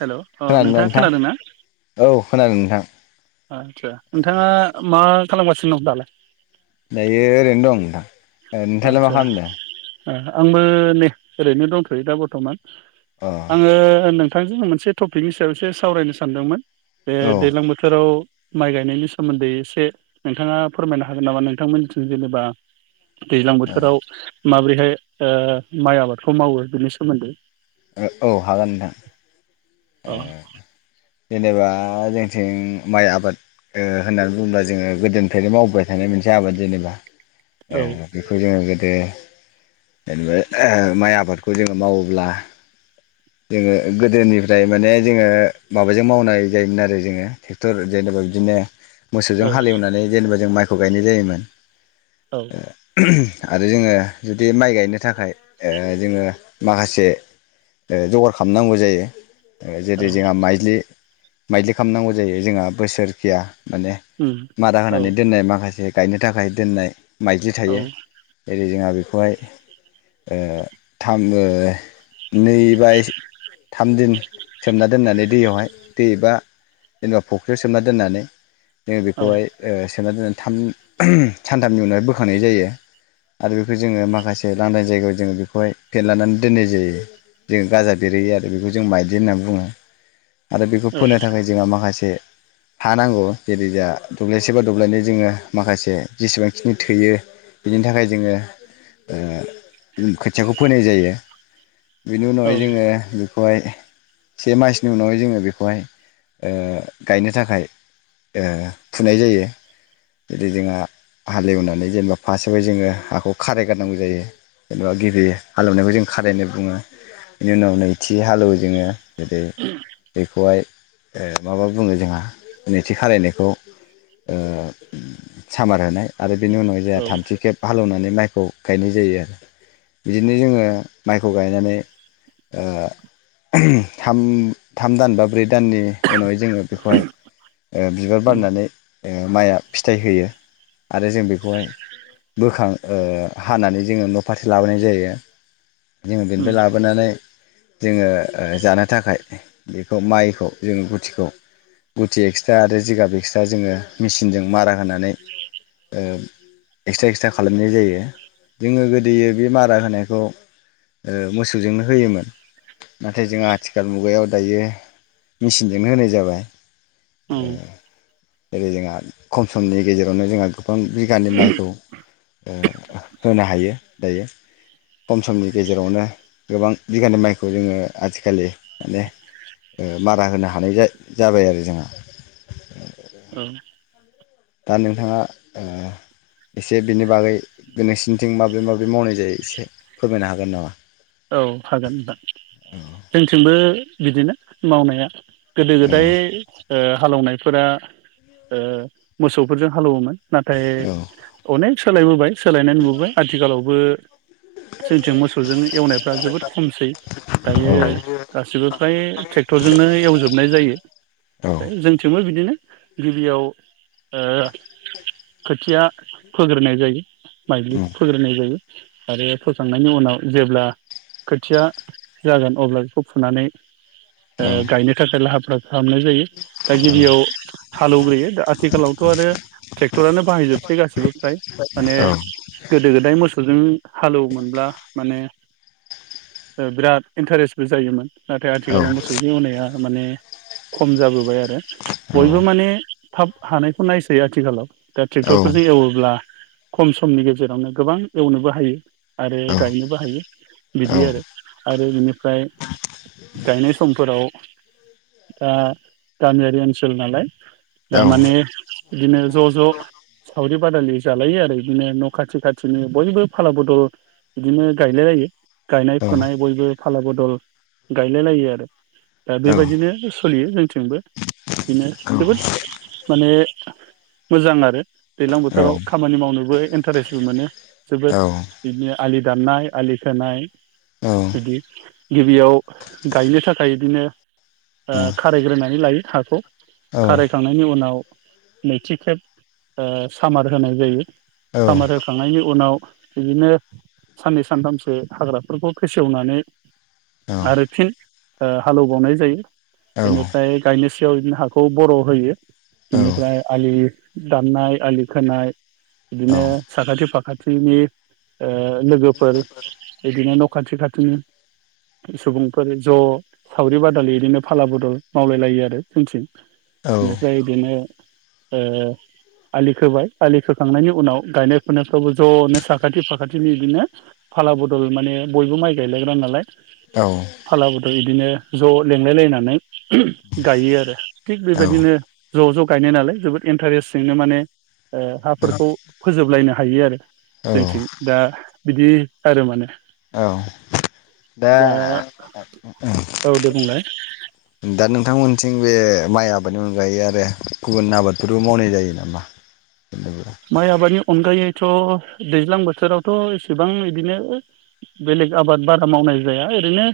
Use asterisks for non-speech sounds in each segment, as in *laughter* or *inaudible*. हेल' अ खोनादोना नोंथाङा नोंथां खोनादों ना औ खोनादों नोंथां आदसा नोंथाङा मा खालामगासिनो दं दालाय दायो ओरैनो दं नोंथां ओ नोंथाङालाय आदसा मा खालामदो दा ओ आंबो नै ओरैनो दंथ'यो दा बर्थमान अ आङो नों थांजों मोनसे टपिकनि सायावसो सावरायनो सानदोंमोन बे औ दैज्लां बोथोराव माइ गायनायनि सोमोन्दै एसे नोंथाङा फोरमायनो हागोन नामा नोंथांमोननिथिं जेनेबा दैज्लां बोथोराव माबोरै बेहाय माइ आबादखौ मावो बिनि सोमोन्दै औ हागोन नोंथां अ ए जेनेबा जोंथिं माइ आबाद होननानै बुङोब्ला जोङो गोदोनिफ्रायनो मावबोबाय थानाय मोनसे आबाद जेनेबा औ ओ बेखौ जोङो गोदो जेनेबा माइ आबादखौ जोङो मावोब्ला जोङो गोदोनिफ्राय माने जोङो माबाजों मावनाय जायोमोन आरो जोङो ट्रेक्टर जेनेबा बिदिनो मोसौजों औ हालवनानै जेनेबा जों माइ थरायनाय जायो होननानै औ ओ आरो जोङो जुदि माइ गायनो थाखाय ओ जोङो माखासे ओ जगार खामनांगौ जायो औ जेरै जोंहा माइजलि माइजलि खामनांगौ जायो जोंहा बोसोरकिया माने उम मारा औ होनानै दोननाय माखासे गायनो थाखाय दोननाय माइजलि औ थायो जोंहा बेखौहाय ओ थाम‌ नै बाय थाम दिन सोमना दोननानै दैयावहाय दै बा जेनेबा फुख्रियाव सोमना दोननानै जोङो औ बेखौहाय ओ सोमना दोनो सानथामनि उनावहाय बोखांनाय जायो आरो बेखौ जोङो माखासे लांदां जायगायाव जोङो बेखौहाय फेदलनानै दोननाय जायो जोङो गाजा बेरहयो आरो बेखौ जों माइजलि होननानै बुङो आरो बेखौ औ फोनो थाखाय जोंहा माखासे हा नांगौ जेरैजा दब्लायसे बा दब्लायनै जोङो माखासे जेसेबांखिनि थोयो बिनि थाखाय जोङो खोथियाखौ फोनाय जायो बेनि औ उनावहाय जोङो बेखौहाय से मासनि उनावहाय जोङो बेखौहाय ओ गायनो थाखाय फुनाय जायो जै जोंहा हालेवनानै जेनेबा फास्स्टआवहाय जोङो हाखौ खारायगारनांगौ जायो जेनेबा गिबि हालेवनायखौ जों खारायनाय बुङो बेनि उनाव नैथि हालेवो जोङो गोदै बेखौहाय ओ माबा बुङो जोंहा नैथि खालायनायखौ ओ सामार होनाय आरो बेनि उनावाय जोंहा औ थामथि खेब हालेवनानै माइ खौ गायनाय जायो आरो बिदिनो जोङो माइखौ गायनानै ओ थाम थाम दान बा ब्रै दाननि उनावहाय जोङो बेखौहाय बिबार उम बारनानै माइआ फिथाइ होयो आरो जों बेखौहाय बोखां हानानै जोङो न' फारसे लाबोनाय जायो बे उम लाबोनानै जोङो जानो थाखाय बेखौ माइखौ जों गुथिखौ गुथि एक्सट्रा आरो जिगाब एक्सट्रा जोङो मेसिनजों मारा होनानै एक्सट्रा एक्सट्रा खालामनाय जायो जोङो गोदो बे मारा होनायखौ मोसौजोंनो होयोमोन नाथाय जोंहा आथिखाल मुगायाव दायो मेचिनजोंनो होनाय जाबाय औ उम जेरै जोंहा खम समनि गेजेरावनो जोंहा गोफां बिगानि माइखौ होनो हायो दायो खम समनि गेजेराव जेरावनो गोबां बिगानि माइखौ जोङो आथिखालि माने मारा होनो हानाय जाबाय आरो जोंहा औ दा नोंथाङा एसे बेनि बागै बे नोंसिनिथिं माब्रै माब्रै मावनाय जायो एसे फोरमायनो हागोन नामा औ हागोन होनबा जोंथिंबो बिदिनो मावनाया गोदो गोदाय हालौवनायफोरा मोसौफोरजों हालौवोमोन नाथाय औ अनेख सोलायबोबाय सोलायनाय नुबोबाय आथिखालावबो जोंथिं मोसौजों एवनायफ्रा जोबोद खमसै दायो गासिबो फ्राय ट्रेक्टरजोंनो एवजोबनाय जायो औ जोंथिंबो बिदिनो गिबियाव खोथिया फोग्रोनाय जायो उम माइलिखौ फोग्रोनाय जायो आरो फोखांनायनि उनाव जेब्ला खोथिया जागोन अब्ला बेखौ फुनानै औ ओ गायनो थाखाय लाहार फाहार खालामनाय जायो दा गिबियाव हालेवग्रोयो दा आथिखालावथ' आरो ट्रेक्टरानो बाहायजोबसै गाैसैबो फ्राय माने औ गोदो गोदाय मोसौजों हालेवोमब्ला माने बिराद इन्टारेस्टबो जायोमोन नाथाय औ आथिखालाव मोसौजों एवनाया माने खम जाबोबाय आरो औ बयबो माने थाब हानायखौ नायसै आथिखालाव दा औ ट्रेक्टरफोरजों एवोब्ला खम समनि गेजेरावनो गोबां एवनोबो हायो आरो औ गायनोबो हायो औ बिदि आरो औ आरो बिनिफ्राय गायनाय समफोराव दा गामियारि ओनसोल नालाय औ औ दामाने बिदिनो ज' ज' सावरि बादालि जालायो आरो बिदिनो न' खाथि खाथिनि बयबो फाला बदल बिदिनो गायलाय लायो गायनाय औ फुनाय बयबो फाला बदल गायलाय लायो आरो दा बेबायदिनो सोलियो जों थिंबो बिदिनो जोबोद माने मोजां आरो दैलां बोथोराव खामानि मावनोबो इन्टारेस्टबो मोनो जोबोद बिनिया आलि दाननाय आलि खोनाय बिदि गिबियाव गायनो थाखाय बिदिनो ओ खारायग्रोनानै लायो हाखौ खारायखांनायनि उनाव नैथि खेब ओ सामार होनाय जायो सामार होखांनायनि उनाव बिदिनो साननै सानथामसो हाग्रा बेफोरखौ फेसेवनानै आरो फिन ओ हालेवबावनाय जायो बेनिफ्राय गायनोस सियाव बिदिनो हाखौ बर' होयो बिनिफ्राय आलि दाननाय आलि खोनाय बिदिनो साखाथि फा खाथिनि ओ लोगोफोर बिदिनो न' खाथि खाथिनि सुबुंफोर ज' सावरि बादालि इदिनो फाला बदल मावलाय लायो आरो जोंथिं इनिफ्राय बेनो ओ आलि खोबाय आलि खोखांनायनि उनाव गायनाय फुनायफ्रावबो ज'नो साखाथि फाखाथिनि इदिनो फाला बद दल माने बयबो माइ गायलायग्रा नालाय औ दल इदिनो ज' लेंलाय लायनानै *unintelligible* गायो आरो थिग बेबायदिनो ज' ज' गायनाय नालाय जोबोद इन्टारेस जोंनो माने ओ हाफोरखौ फोजोबलायनो हायो आरो। जोंथिं दा बिदि आरो माने *inaudible* औ दा औ दे बुंलाय दा नोंथांमोनथिं बे माइ आबादनि अनगायै आरो गुबुन आबादफोरबो मावनाय जायो नामा? माइ *unintelligible* आबादनि अनगायैथ' दैज्लां बोथोरावथ' एसेबां इदिनो बेलेग आबाद बारा मावनाय जाया ओरैनो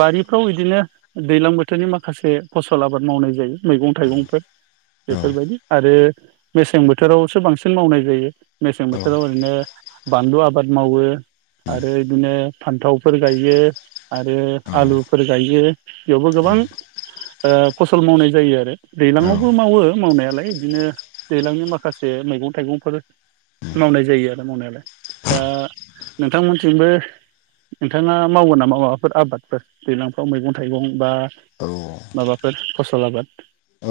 बारिफ्राव बिदिनो दैज्लां बोथोरनि माखासे फसल आबाद मावनाय जायो मैगं थाइगंफोर औ बेफोरबायदि आरो मेसें बोथोरावसो बांसि सिन मावनाय जायो मेसें औ बोथोराव ओरैनो बानलु आबाद मावो आरो बिदिनो फान्थावफोर गायो आरो आलुफोर गायो बेयावबो गोबां ओ फसल मावनाय जायो आरो औ दैज्लांआवबो मावो मावनायालाय इदिनो दैज्लांनि माखासे मैगं थाइगंफोर मावनाय जायो आरो मावनायालाय दा नोंथांमोनथिंबो नोंथाङा मावो नामा माबाफोर आबादफोर दैलांफ्राव मैगं थाइगं बा औ माबाफोर फसल आबाद।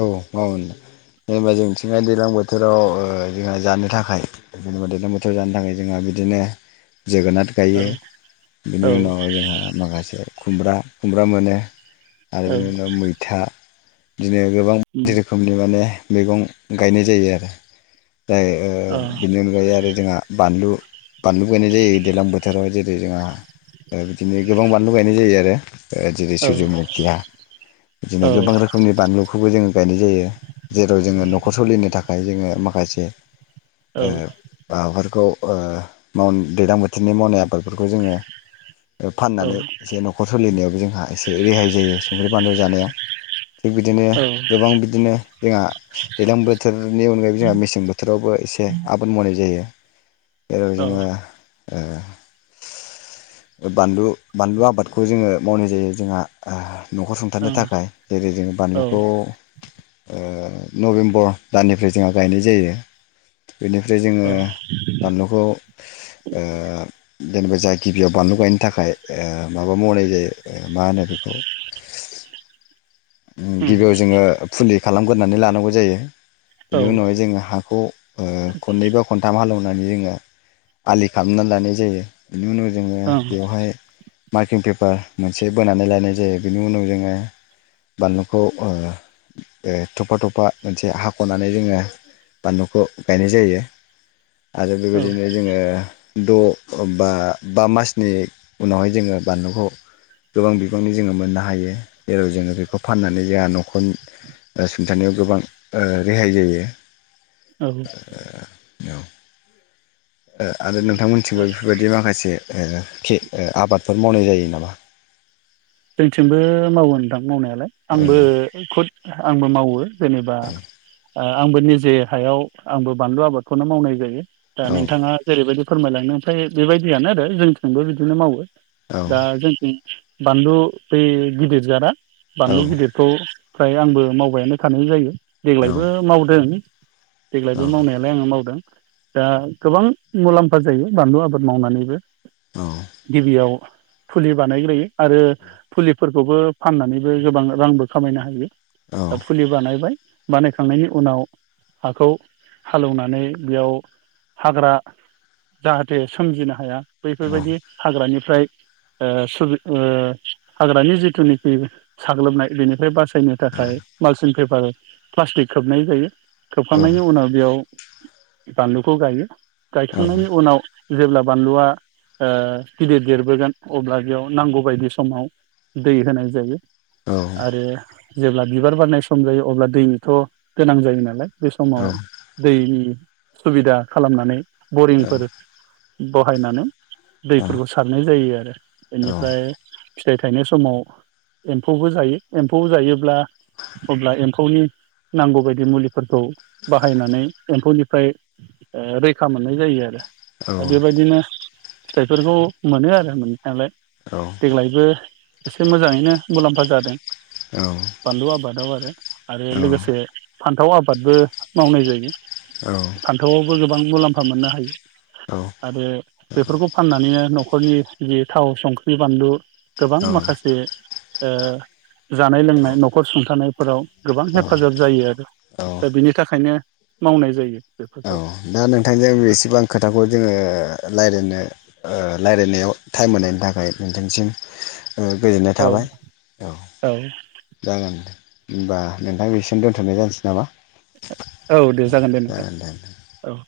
औ मावो जेनेबा जोंथिहाय दैलां बोथोराव ओ जोंहा जानो थाखाय जेनेबा दैज्लां बोथोराव जानो थाखाय जोंहा बिदिनो जोगोनाथ गायो बिनि औ उनाव जोंहा माखासे खुमब्रा खुमब्रा मोनो आरो औ बिनि उनाव मैथा दिनो गोबां बायदि उम रोखोमनि माने मैगं गायनाय जायो आरो। जाय ओ अ बिनि अनगायै आरो जोंहा बानलु बानलुुबो गायनाय जायो दैज्लां बोथोराव जेरै जोंहा थाखाय बिदिनो गोबां बानलु गायनाय जायो आरो। ओ जेरै औ सुजुमुखिया बिदिनो औ गोबां रोखोमनि बानलुखौबो जोङो गायनाय जायो। जेराव जोङो न'खर सलिनो थाख खाय जोङो माखासे ओ औ माबाफोरखौ ओ मावन दैलां बोथोरनि मावनाय आबाद फोरखौ जोङो ओ औ फाननानै एसे न'खर सलिनायावबो जोंहा एसे रेहाय जायो संख्रि बानलु जानायाव थिग बिदिनो गोबां बिदिनो आ दैलां बोथोरनि अनगायैबो जोंहा मसें बोथोरावबो एसे आबाद मावनाय जायो। जेराव जोङो बानलु बानलु आबादखौ जोङो मावनाय जायो जोंहा। न'खर सुंथानो थाखाय जेरै जों औ बानलुखौ नभेम्बर दाननिफ्राय जोंहा गायनाय जायो। बेनिफ्राय जोङो बानलुखौ ओ जेनेबा जाहा गिबियाव बानलु गायनो थाखाय माबा मावनाय जायो मा होनो बेखौ उम गिबियाव जोङो फुलि खालामगोरनानै लानांगौ जायो। औ बेनि उनावहाय जोङो हाखौ खननै बा खनथाम हालेवनानै जोङो आलि खालामना लानाय जायो। बिनि उनाव जोङो ओं बेवहाय मार्किं पेपार मोनसे बोनानै लानाय जायो। बेनि उनाव जोङो बानलुखौ थफा थफा मोनसे हाख'नानै जोङो बानलुखौ गायनाय जायो। आरो औ बेबायदिनो जोङो द' बा बा मासनि उनावहाय जोङो बानलुखौ गोबां बिबांनि जोङो मोननो हायो जेराव जोङो बेखौ फाननानै जोंहा न'खर ओ सुंथानायाव गोबां ओ रेहाय जायो। औ औ ओ आरो नोंथांमोनथिंबो बेफोरबायदि माखासे ओ आबाद मावनाय जायो नामा? जोंथिंबो मावो नो दां मावनायालाय आंबो खुद आंबो मावो जेनेबा ओ आंबो निजे हायाव आंबो बानलु आबादखौनो मावनाय जायो। दा औ नोंथाङा जेरैबायदि फोरमायलांनो ओमफ्राय बेबायदियानो आरो जोंथिंबो बिदिनो मावो। औ दा जोंनि बानलु बै गिदिर जारा बानलु औ गिदिरखौ फ्राय आंबो मावबायानो थानाय जायो। देग्लायबो मावदों। देग्लायबो मावनायालाय आङो मावदों दा गोबां मुलाम्फा जायो बानलु आबाद मावनानैबो। औ गिबियाव फुलि बानायग्रायो। आरो फुलिफोरखौबो फाननानैबो गोबां रांबो खामायनो हायो। औ दा फुलि बानायबाय बानायखांनायनि उनाव हाखौ हालोवनानै बेयाव हाग्रा जाहाथे सोमजिनो हाया बैफोरबायदि हाग्रानि फ्राय ओ सुबि ओ हाग्रानि जिथुनिखि साग्लोबनाय बेनिफ्राय बास सायनो थाखाय मालसिन पेपार प्लास्टिक खोबनाय जायो। खोबखांनायनि उनाव बेयाव बान्लुखौ गायो। गायखांनायनि उनाव जेब्ला बानलुआ ओ गिदिर देरबोगोन अब्ला बेयाव नांगौ बायदि समाव दै होनाय जायो। आरो जेब्ला बिबार बारनाय सम जायो अब्ला दैथ' गोनां जायो नालाय। बे समाव दैनि सुबिदा खालामनानै ब'रिं फोर बहायनानै दैफोरखौ सारनाय जायो आरो। बेनिफ्राय फिथाइ थायनाय समाव एम्फौबो जायो एम्फौ जायोब्ला अब्ला एम्फौनि नांगौबायदि मुलि फोरखौ बाहायनानै एम्फौनि फ्राय ओ रैखा मोननाय जायो आरो। दा बेबायदिनो फिथाइफोरखौ मोनो आरो मोननायालाय। दा देग्लायबो एसे मोजाङैनो मुलाम्फा जादों। बान्लुआ आबादाव आरो आरो लोगोसे फान्थाव आबादबो मावनाय जायो। फान्थावआवबो गो बां मुलाम्फा मोननो हायो। आरो बेफोरखौ फाननानैनो न'ख खरनि जि थाव सं ख्रि बानलु गोबां माखासे ओ जानाय लोंनाय न'खर सुंथानाय फोराव गोबां हेफाजाब जायो आरो। दा बिनि थाखायनो मावनाय जायो। औ बेफोरखौ दा नोंथांजों बेसेबां खोथाखौ जोङो लायरायनो ओ लायरायनायाव टाइम होनायनि थाखाय नोंथांनिसिम ओ गोजोननाय औ थाबाय औ जागोन दे। होमबा नोंथां बेसिम दोनथ'नाय जानसै नामा? औ दे जागोन दे नोंथां। औ।